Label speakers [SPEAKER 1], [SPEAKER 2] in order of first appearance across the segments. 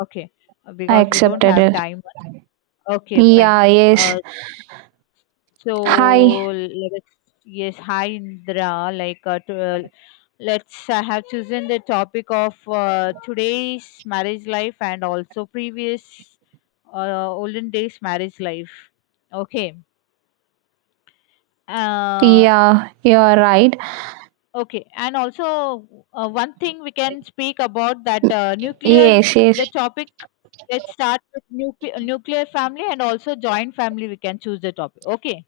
[SPEAKER 1] Okay,
[SPEAKER 2] I
[SPEAKER 1] because we don't
[SPEAKER 2] accepted
[SPEAKER 1] have
[SPEAKER 2] it.
[SPEAKER 1] time. Okay, fine.
[SPEAKER 2] Yeah, yes.
[SPEAKER 1] Uh, so
[SPEAKER 2] Hi.
[SPEAKER 1] let us, yes, hi Indra. Like, to, let's. I have chosen the topic of today's marriage life and also previous olden days marriage life. Okay. Uh,
[SPEAKER 2] Yeah, you are right.
[SPEAKER 1] Okay, and also one thing we can speak about that nuclear,
[SPEAKER 2] Yes, yes.
[SPEAKER 1] the topic, let's start with nuclear family and also joint family, we can choose the topic. Okay,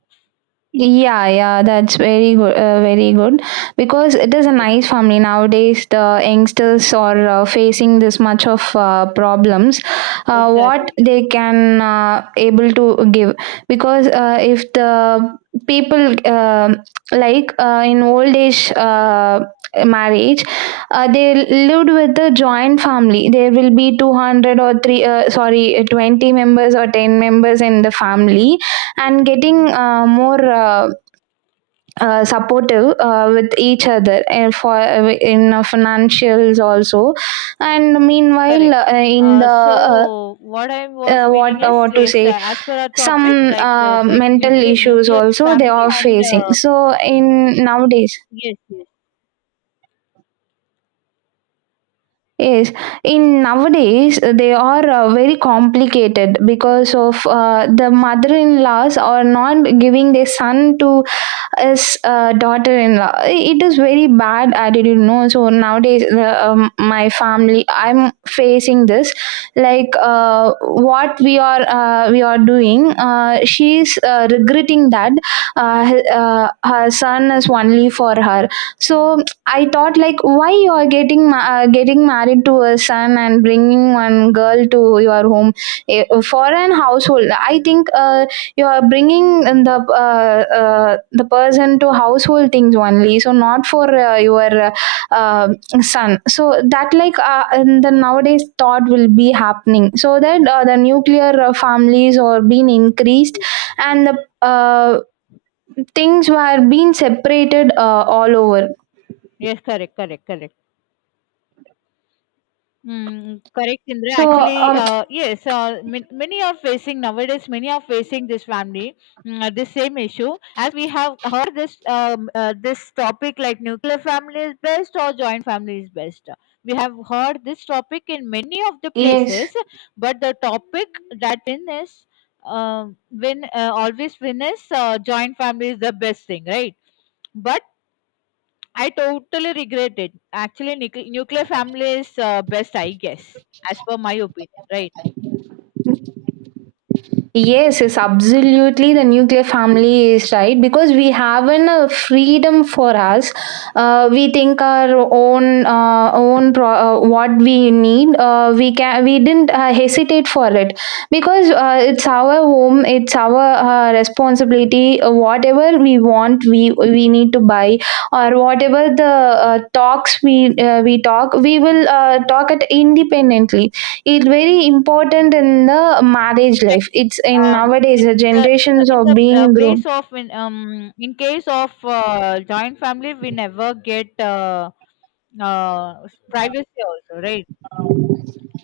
[SPEAKER 2] Yeah, yeah, that's very good, very good. Because it is a
[SPEAKER 1] yes,
[SPEAKER 2] nice family nowadays. The youngsters are facing this much of problems. What
[SPEAKER 1] exactly,
[SPEAKER 2] they can able to give because if the people like in old age marriage, they lived with the joint family. There will be 200 or 3, sorry, 20 members or 10 members in the family and getting more supportive with each other and for in financials also, and meanwhile
[SPEAKER 1] correct.
[SPEAKER 2] in the uh,
[SPEAKER 1] So what I was meaning is,
[SPEAKER 2] what to
[SPEAKER 1] yes,
[SPEAKER 2] say,
[SPEAKER 1] as per our
[SPEAKER 2] some
[SPEAKER 1] topic, like the like
[SPEAKER 2] mental
[SPEAKER 1] nuclear
[SPEAKER 2] issues
[SPEAKER 1] nuclear
[SPEAKER 2] also they
[SPEAKER 1] family
[SPEAKER 2] are
[SPEAKER 1] and
[SPEAKER 2] facing, so in nowadays.
[SPEAKER 1] yes, yes,
[SPEAKER 2] Yes, in nowadays they are very complicated because of the mother-in-laws are not giving their son to his daughter-in-law. It is very bad attitude, no. So nowadays, my family, I'm facing this. Like what we are doing, she's regretting that her son is only for her. So I thought, like, why you are getting getting married to a son and bringing one girl to your home. For an household. I think you are bringing the person to household things only, so not for your uh, son. So that, like, in the nowadays thought will be happening, so that the nuclear families are being increased and the things were being separated all over,
[SPEAKER 1] yes, correct, correct, correct. Mm, correct, Indra.
[SPEAKER 2] so
[SPEAKER 1] Actually,
[SPEAKER 2] um,
[SPEAKER 1] yes, many are facing nowadays. Many are facing this family, this same issue. As we have heard this this topic, like nuclear family is best or joint family is best. We have heard this topic in many of the places,
[SPEAKER 2] yes.
[SPEAKER 1] but the topic that win is win always win is joint family is the best thing, right? But I totally regret it. Actually, nuclear family is best, I guess, as per my opinion, right?
[SPEAKER 2] Yes, yes, absolutely. The nuclear family is right because we haven't a freedom for us. We think our own, own what we need. We can, we didn't hesitate for it because it's our home, it's our responsibility. Whatever we want, we need to buy, or whatever the talks we talk, we will talk it independently. It's very important in the marriage life.
[SPEAKER 1] Exactly.
[SPEAKER 2] It's in
[SPEAKER 1] Yes,
[SPEAKER 2] nowadays the generations
[SPEAKER 1] in
[SPEAKER 2] are
[SPEAKER 1] the
[SPEAKER 2] being
[SPEAKER 1] place
[SPEAKER 2] grown.
[SPEAKER 1] of in case of joint family, we never get privacy also, right?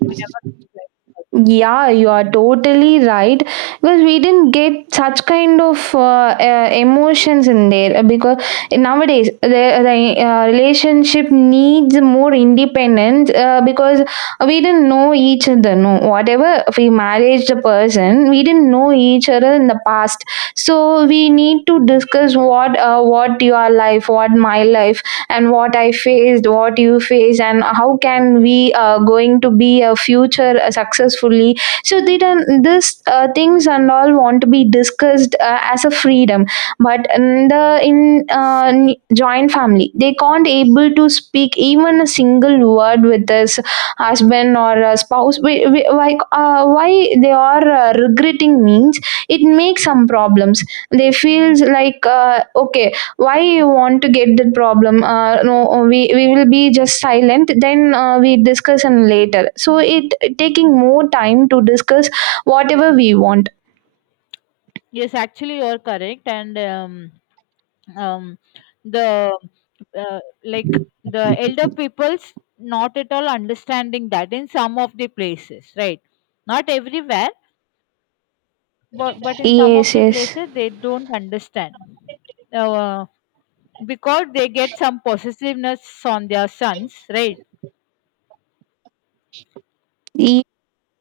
[SPEAKER 1] We never get privacy.
[SPEAKER 2] Yeah, you are totally right because we didn't get such kind of emotions in there because nowadays the relationship needs more independence because we didn't know each other. No, whatever we married the person, we didn't know each other in the past. So we need to discuss what your life, what my life, and what I faced, what you face, and how can we going to be a future successfully. So they don't this things and all want to be discussed as a freedom. But in the in n- joint family they can't able to speak even a single word with this husband or a spouse. Why they are regretting means it makes some problems. They feels like, okay, why you want to get that problem? No, we will be just silent, then we discuss and later, so it taking more time to discuss whatever we want.
[SPEAKER 1] Yes, actually, you're correct. And um, the like the elder people's not at all understanding that in some of the places, right? Not everywhere, but in some of
[SPEAKER 2] Yes,
[SPEAKER 1] the
[SPEAKER 2] yes.
[SPEAKER 1] places they don't understand uh, because they get some possessiveness on their sons, right?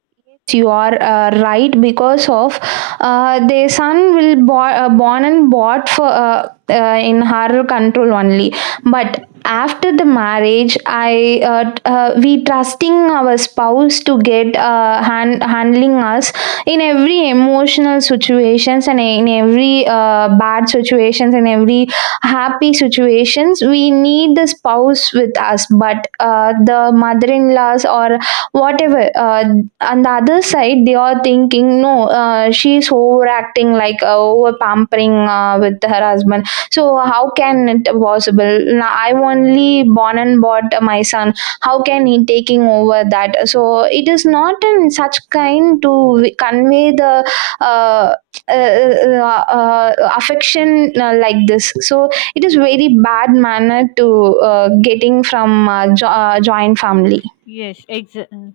[SPEAKER 2] Yes, you are right because of the son will born and bought for in her control only. But after the marriage, we trusting our spouse to get hand, handling us in every emotional situations, and in every bad situations, and every happy situations we need the spouse with us. But the mother-in-laws, or whatever, on the other side, they are thinking, no, she's overacting, like over pampering with her husband, so how can it possible? Now, I only born and bought my son, how can he taking over that? So it is not in such kind to convey the uh, uh, uh, affection like this. So it is very bad manner to getting from joint family.
[SPEAKER 1] Yes, exa-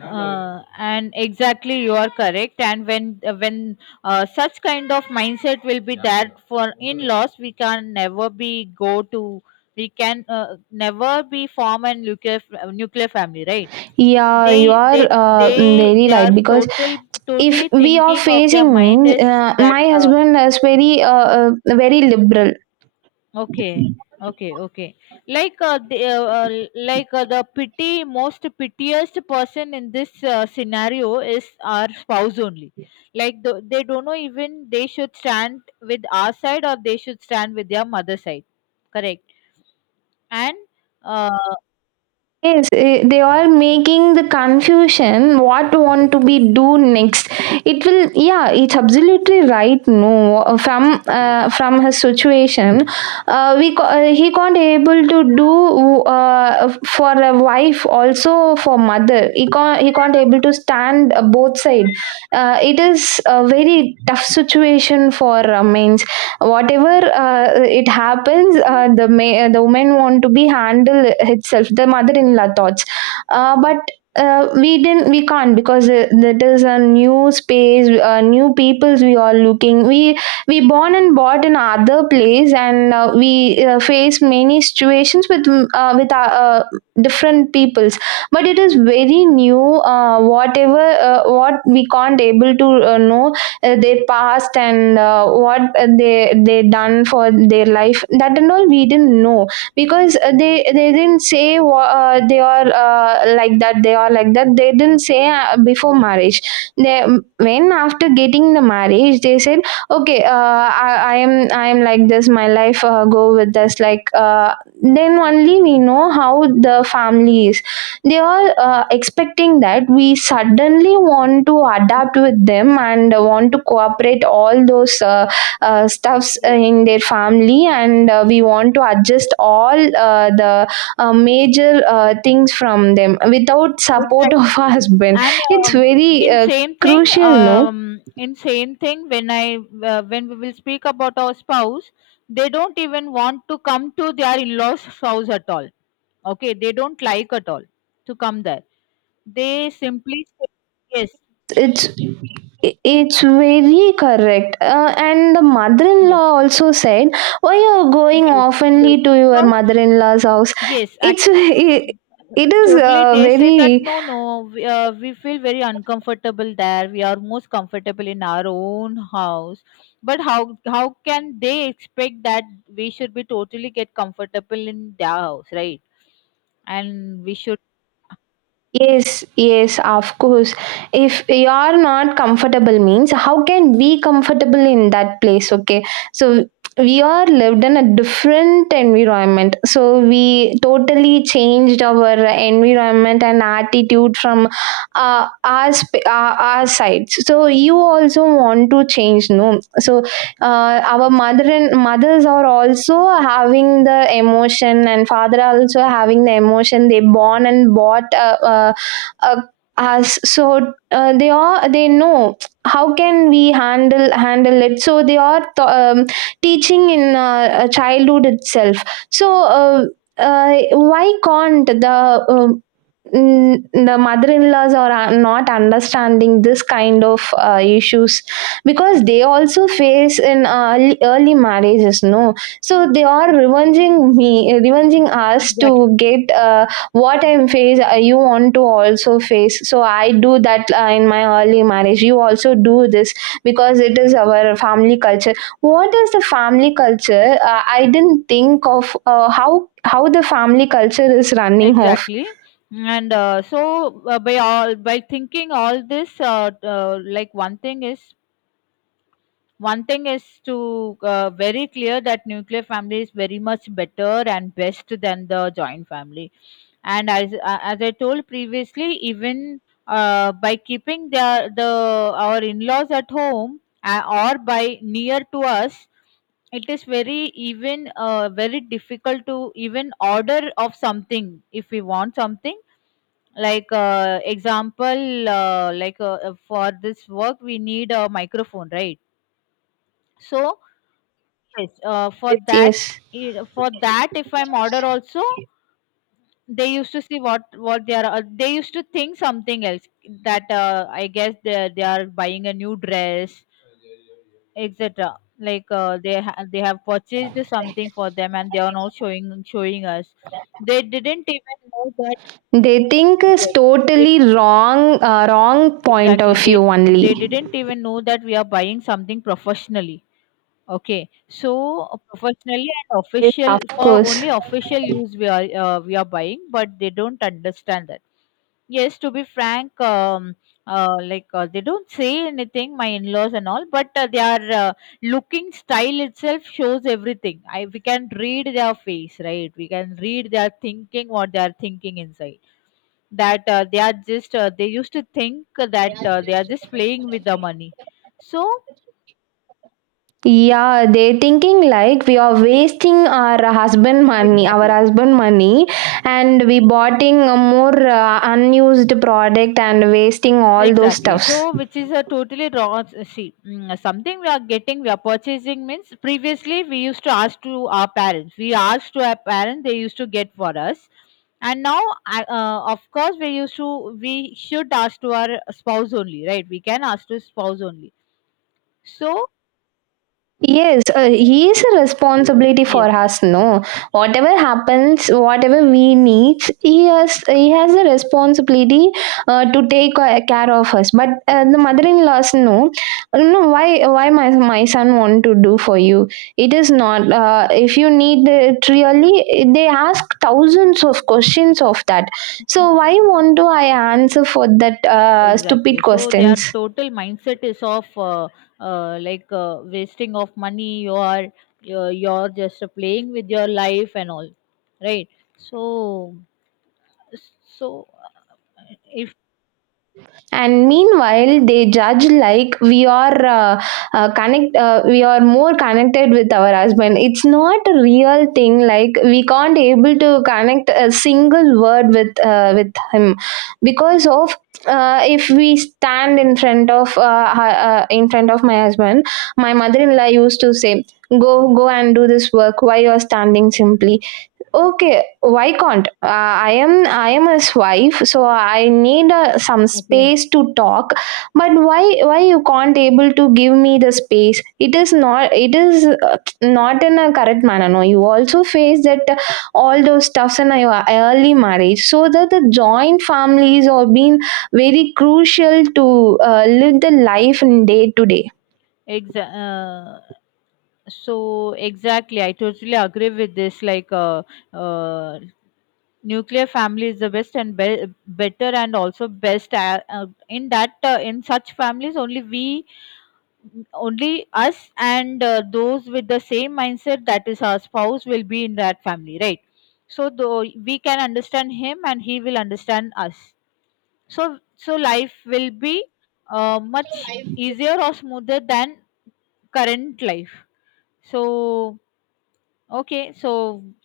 [SPEAKER 1] uh, and exactly you are correct. And when such kind of mindset will be there for in laws, we can never be go to we can never be form a nuclear nuclear family, right?
[SPEAKER 2] Yeah, you
[SPEAKER 1] They
[SPEAKER 2] are
[SPEAKER 1] they they
[SPEAKER 2] very
[SPEAKER 1] they are
[SPEAKER 2] right because if
[SPEAKER 1] totally
[SPEAKER 2] we are
[SPEAKER 1] thinking of their
[SPEAKER 2] facing
[SPEAKER 1] mind
[SPEAKER 2] means
[SPEAKER 1] is that
[SPEAKER 2] my husband is very very liberal.
[SPEAKER 1] Okay, okay, okay. Like uh, the uh, uh, the pity most pitiest person in this scenario is our spouse only. They don't know even they should stand with our side or they should stand with their mother side. Correct. And uh,
[SPEAKER 2] Yes, they are making the confusion what want to be do next. It will, yeah, it's absolutely right. No, from his situation, he can't able to do for a wife, also for mother. He can't able to stand both side. It is a very tough situation for men, whatever it happens. The women want to be handled itself the mother-in-law thoughts, but we didn't, we can't because that is a new space, new peoples we are looking. We born and bought in other place, and we face many situations with with our, different peoples. But it is very new, whatever what we can't able to know their past, and what they done for their life, that and all we didn't know. Because they didn't say, they are like that, they are like that, they didn't say before marriage. They when after getting the marriage they said, okay, I am like this, my life go with this, like, then only we know how the family is. They are expecting that we suddenly want to adapt with them and want to cooperate all those stuffs
[SPEAKER 1] yes,
[SPEAKER 2] in their family, and we want to adjust all the major things from them without support of
[SPEAKER 1] exactly.
[SPEAKER 2] husband.
[SPEAKER 1] And
[SPEAKER 2] It's
[SPEAKER 1] um,
[SPEAKER 2] very crucial, no.
[SPEAKER 1] in same thing, when we will speak about our spouse, they don't even want to come to their in-laws' house at all. Okay, they don't like at all to come there. They simply say, yes,
[SPEAKER 2] It's it's very correct. And the mother in
[SPEAKER 1] yes,
[SPEAKER 2] law also said, why you're going
[SPEAKER 1] yes, yes,
[SPEAKER 2] oftenly to your
[SPEAKER 1] because
[SPEAKER 2] mother in law's house?
[SPEAKER 1] yes,
[SPEAKER 2] It's it, it is
[SPEAKER 1] Totally, they say that
[SPEAKER 2] very.
[SPEAKER 1] no, no, we feel very uncomfortable there. We are most comfortable in our own house. But how can they expect that we should be totally get comfortable in their house, right? And we should
[SPEAKER 2] Yes, yes, of course. If you are not comfortable means how can we comfortable in that place? Okay. So we are lived in a different environment. So we totally changed our environment and attitude from our side. So you also want to change, no? So our mother and mothers are also having the emotion, and father also having the emotion. They born and bought uh, us, so they know how can we handle it. So teaching in childhood itself. So uh, why can't the uh, the mother-in-laws are not understanding this kind of issues? Because they also face in early, early marriages, no. So they are revenging us
[SPEAKER 1] exactly
[SPEAKER 2] to get what I face, you want to also face. So I do that in my early marriage, you also do this, because it is our family culture. What is the family culture I didn't think of, how the family culture is running off.
[SPEAKER 1] exactly. And by all by thinking all this, like one thing is to very clear that nuclear family is very much better and best than the joint family and as I told previously even by keeping their the our in-laws at home or by near to us it is very even very difficult to even order of something if we want something like example like for this work we need a microphone right so yes for
[SPEAKER 2] Yes,
[SPEAKER 1] that
[SPEAKER 2] yes.
[SPEAKER 1] for that if I'm order also they used to see what they are they used to think something else that I guess they are buying a new dress etc they they have purchased something for them and they are now showing us they didn't even know that
[SPEAKER 2] They think is
[SPEAKER 1] yes, it,
[SPEAKER 2] totally wrong, wrong point
[SPEAKER 1] exactly
[SPEAKER 2] of view
[SPEAKER 1] they
[SPEAKER 2] only.
[SPEAKER 1] didn't even know that we are buying something professionally okay so professionally and
[SPEAKER 2] Yes,
[SPEAKER 1] official
[SPEAKER 2] of
[SPEAKER 1] for
[SPEAKER 2] course.
[SPEAKER 1] only official use we are buying but they don't understand that Yes, to be frank, like they don't say anything, my in-laws and all, but their looking style itself shows everything. I we can read their face, right? We can read their thinking, what they are thinking inside. That They are just they used to think that they are just playing with the money. So
[SPEAKER 2] Yeah, they thinking like we are wasting our
[SPEAKER 1] exactly
[SPEAKER 2] husband money, and we boughting a more unused product, and wasting all those
[SPEAKER 1] Exactly.
[SPEAKER 2] stuffs.
[SPEAKER 1] So, which is a totally wrong. See, mm, something we are getting, we are purchasing means previously we used to ask to our parents. We asked to our parents, they used to get for us. And now, of course, we used to, we should ask to our spouse only, right? We can ask to spouse only. So,
[SPEAKER 2] Yes, he is a responsibility for
[SPEAKER 1] yes,
[SPEAKER 2] us. No, whatever happens, whatever we need, he has a responsibility to take care of us. But the mother-in-laws, no, no. Why my son want to do for you? It is not. If you need it really, they ask thousands of questions of that. So why want to I answer for that
[SPEAKER 1] exactly.
[SPEAKER 2] stupid
[SPEAKER 1] So, their
[SPEAKER 2] questions?
[SPEAKER 1] total mindset is of wasting of money, you're just playing with your life and all, right? So, So, if
[SPEAKER 2] And meanwhile they judge like we are connect we are more connected with our husband. It's not a real thing, like we can't able to connect a single word with him, because of if we stand in front of in front of my husband, my mother-in-law used to say, go, go and do this work, why you are standing simply. Okay, why can't? I am his wife, so I need some
[SPEAKER 1] Okay.
[SPEAKER 2] space to talk. But why you can't able to give me the space? It is not, it is not in a correct manner. No, you also face that all those stuffs in your early marriage, so that the joint families are being very crucial to live the life in day to day.
[SPEAKER 1] Exa- uh, so exactly, I totally agree with this. Uh, Nuclear family is the best and better, and also best in that in such families only we, only us, and those with the same mindset that is our spouse will be in that family, right? So though we can understand him, and he will understand us. So, so life will be much easier or smoother than current life. So, okay, so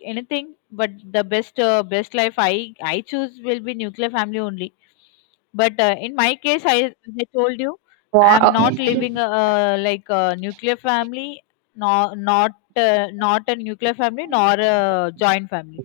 [SPEAKER 1] anything, but the best best life I choose will be nuclear family only. But in my case, I as I told you, I am
[SPEAKER 2] Wow.
[SPEAKER 1] not living a, like a nuclear family, nor not a nuclear family, nor a joint family.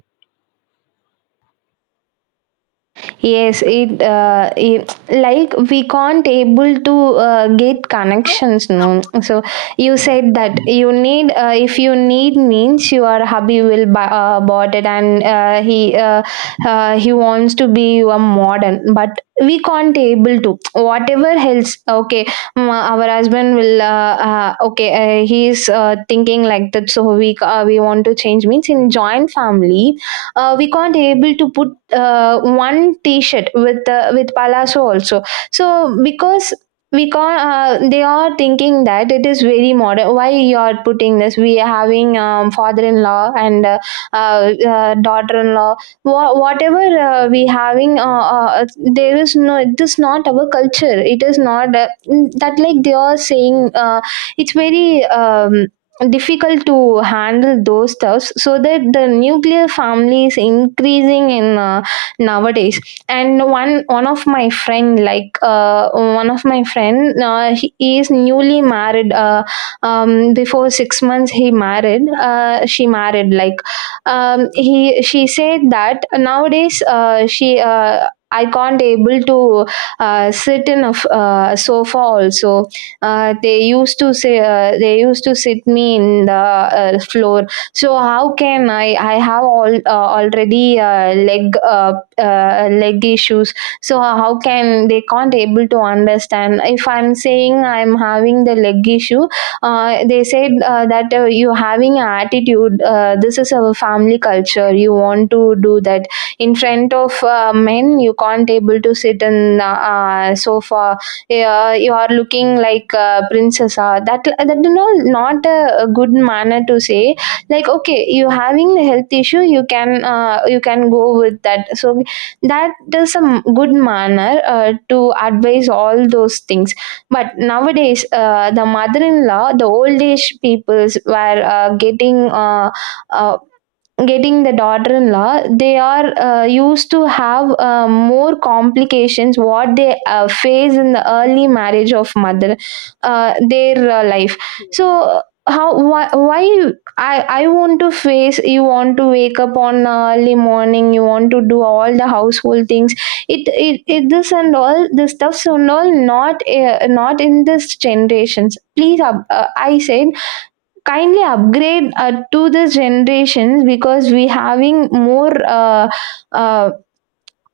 [SPEAKER 2] Yes, it like we can't able to
[SPEAKER 1] Yes.
[SPEAKER 2] get
[SPEAKER 1] So,
[SPEAKER 2] connections, no.
[SPEAKER 1] somehow I
[SPEAKER 2] So
[SPEAKER 1] used to
[SPEAKER 2] you
[SPEAKER 1] say
[SPEAKER 2] said that you need, if you need means your hubby will buy, bought it, and he wants to be a modern, but we can't able to whatever else. Okay, mm, our husband will okay, he is thinking like that, so we want to change means in joint family. Uh, we can't able to put one t-shirt with palazzo also. So because we call, they are thinking that it is very modern, why you are putting this. We are having, father-in-law and daughter-in-law. Whatever we having, uh, there is no, it is not our culture, it is not, that like they are saying, it's very, difficult to handle those stuffs, so that the nuclear family is increasing in, nowadays. And one of my friend, like one of my friend, he is newly married, before 6 months he married, she married like, he she said that nowadays, she I can't able to sit in a sofa also. They used to say, they used to sit me in the, floor. So how can I? I have all already, leg issues. So how can they can't able to understand if I'm saying I'm having the leg issue. They said, that, you having an attitude, this is our family culture, you want to do that. In front of, men you can't able to sit in sofa. You are looking like a princess, that, you know, not a, a good manner to say. Like, okay, you having the health issue, you can, you can go with that. So that is a good manner, to advise all those things. But nowadays, the mother-in-law, the old age peoples were, uh, getting the daughter-in-law. They are, used to have, more complications what they, face in the
[SPEAKER 1] that,
[SPEAKER 2] early marriage of mother, their, life.
[SPEAKER 1] uh,
[SPEAKER 2] So how, why I want to face, you want to wake up on early morning, you want to do all the household things. It this and all the stuffs and all, not, not in this generations, please, I said kindly upgrade, to this generations because we having more, uh,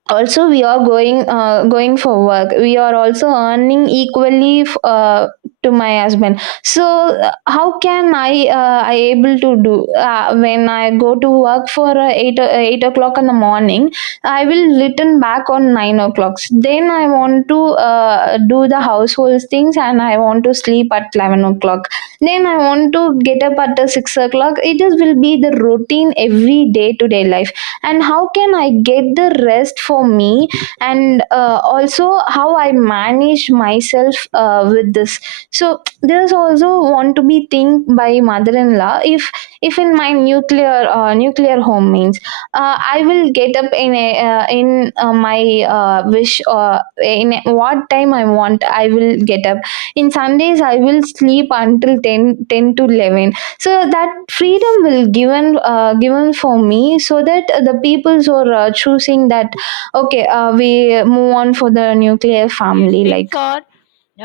[SPEAKER 2] also, we are going, going for work. We are also earning equally, to my husband. So, how can I, I able to do, when I go to work for, 8 o'clock in the morning? I will return back on 9 o'clock. Then I want to, do the household things, and I want to sleep at 11 o'clock. Then I want to get up at, 6 o'clock. It is will be the routine every day to day life. And how can I get the rest for me? And, also, how I manage myself, with this. So there's also want to be think by mother-in-law. If in my nuclear home means, I will get up in a, in my, wish, in what time I want I will get up. In sundays I will sleep until ten, 10 to 11. So that freedom will given, given for me, so that the peoples are, choosing that, okay, we move on for the nuclear
[SPEAKER 1] yes
[SPEAKER 2] family
[SPEAKER 1] things
[SPEAKER 2] like.
[SPEAKER 1] are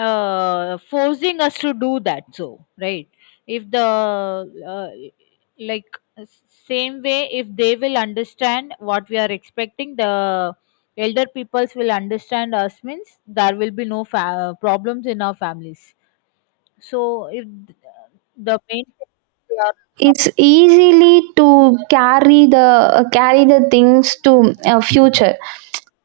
[SPEAKER 1] forcing us to do that so right if the uh, like s- same way if they will understand what we are expecting the elder peoples will understand us means there will be no problems in our families so if th- the main they are-
[SPEAKER 2] It's easily to carry the, carry the things to, future.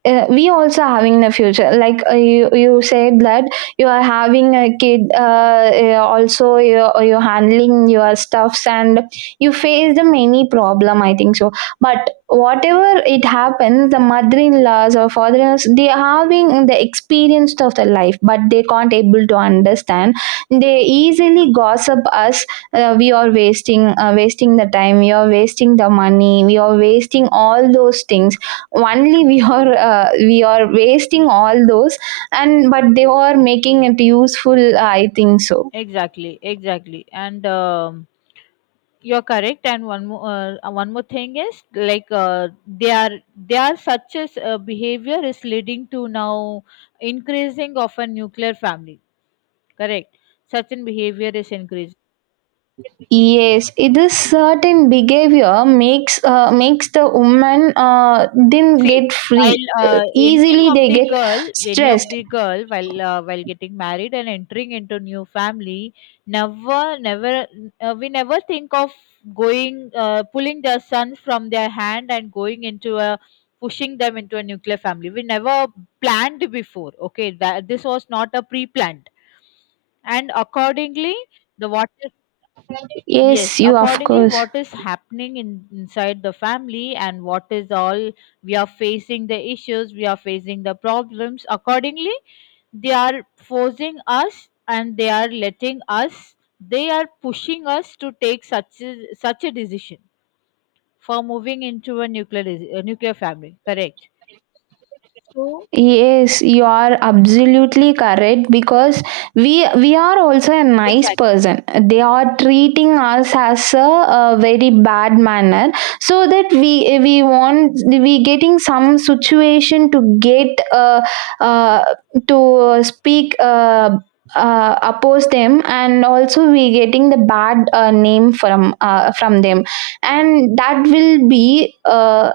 [SPEAKER 2] We also having the future, like, you said that you are having a kid, also you handling your stuffs, and you face the many problem, I think so. But whatever it happens, the mother-in-laws or father in laws, they are having the experience of the life, but they can't able to understand. They easily gossip us. We are wasting, wasting the time, we are wasting the money, we are wasting all those things. Only we are, we are wasting all those. And but they are making it useful, I think so.
[SPEAKER 1] exactly exactly and You're correct, and one more thing is they are such as behavior is leading to now increasing of a nuclear family. Correct, such an behavior is increasing.
[SPEAKER 2] Yes, it is certain behavior makes, makes the woman, didn't
[SPEAKER 1] See,
[SPEAKER 2] get free.
[SPEAKER 1] while
[SPEAKER 2] Easily they get
[SPEAKER 1] any of
[SPEAKER 2] stressed.
[SPEAKER 1] the girl, while getting married and entering into new family, never, never, we never think of going, pulling their sons from their hand and going into a, pushing them into a nuclear family. We never planned before. Okay, that this was not a pre-planned, and accordingly, the what Yes,
[SPEAKER 2] Yes, you of
[SPEAKER 1] accordingly,
[SPEAKER 2] course.
[SPEAKER 1] what is happening inside the family and what is all we are facing the issues, we are facing the problems. Accordingly, they are forcing us and they are letting us, they are pushing us to take such a, such a decision for moving into a nuclear family. Correct. So,
[SPEAKER 2] Yes, you are absolutely correct, because we are also a nice
[SPEAKER 1] Exactly.
[SPEAKER 2] person. They are treating us as a very bad manner, so that we want, we getting some situation to get, uh to speak, oppose them, and also we getting the bad, name from, from them, and that will be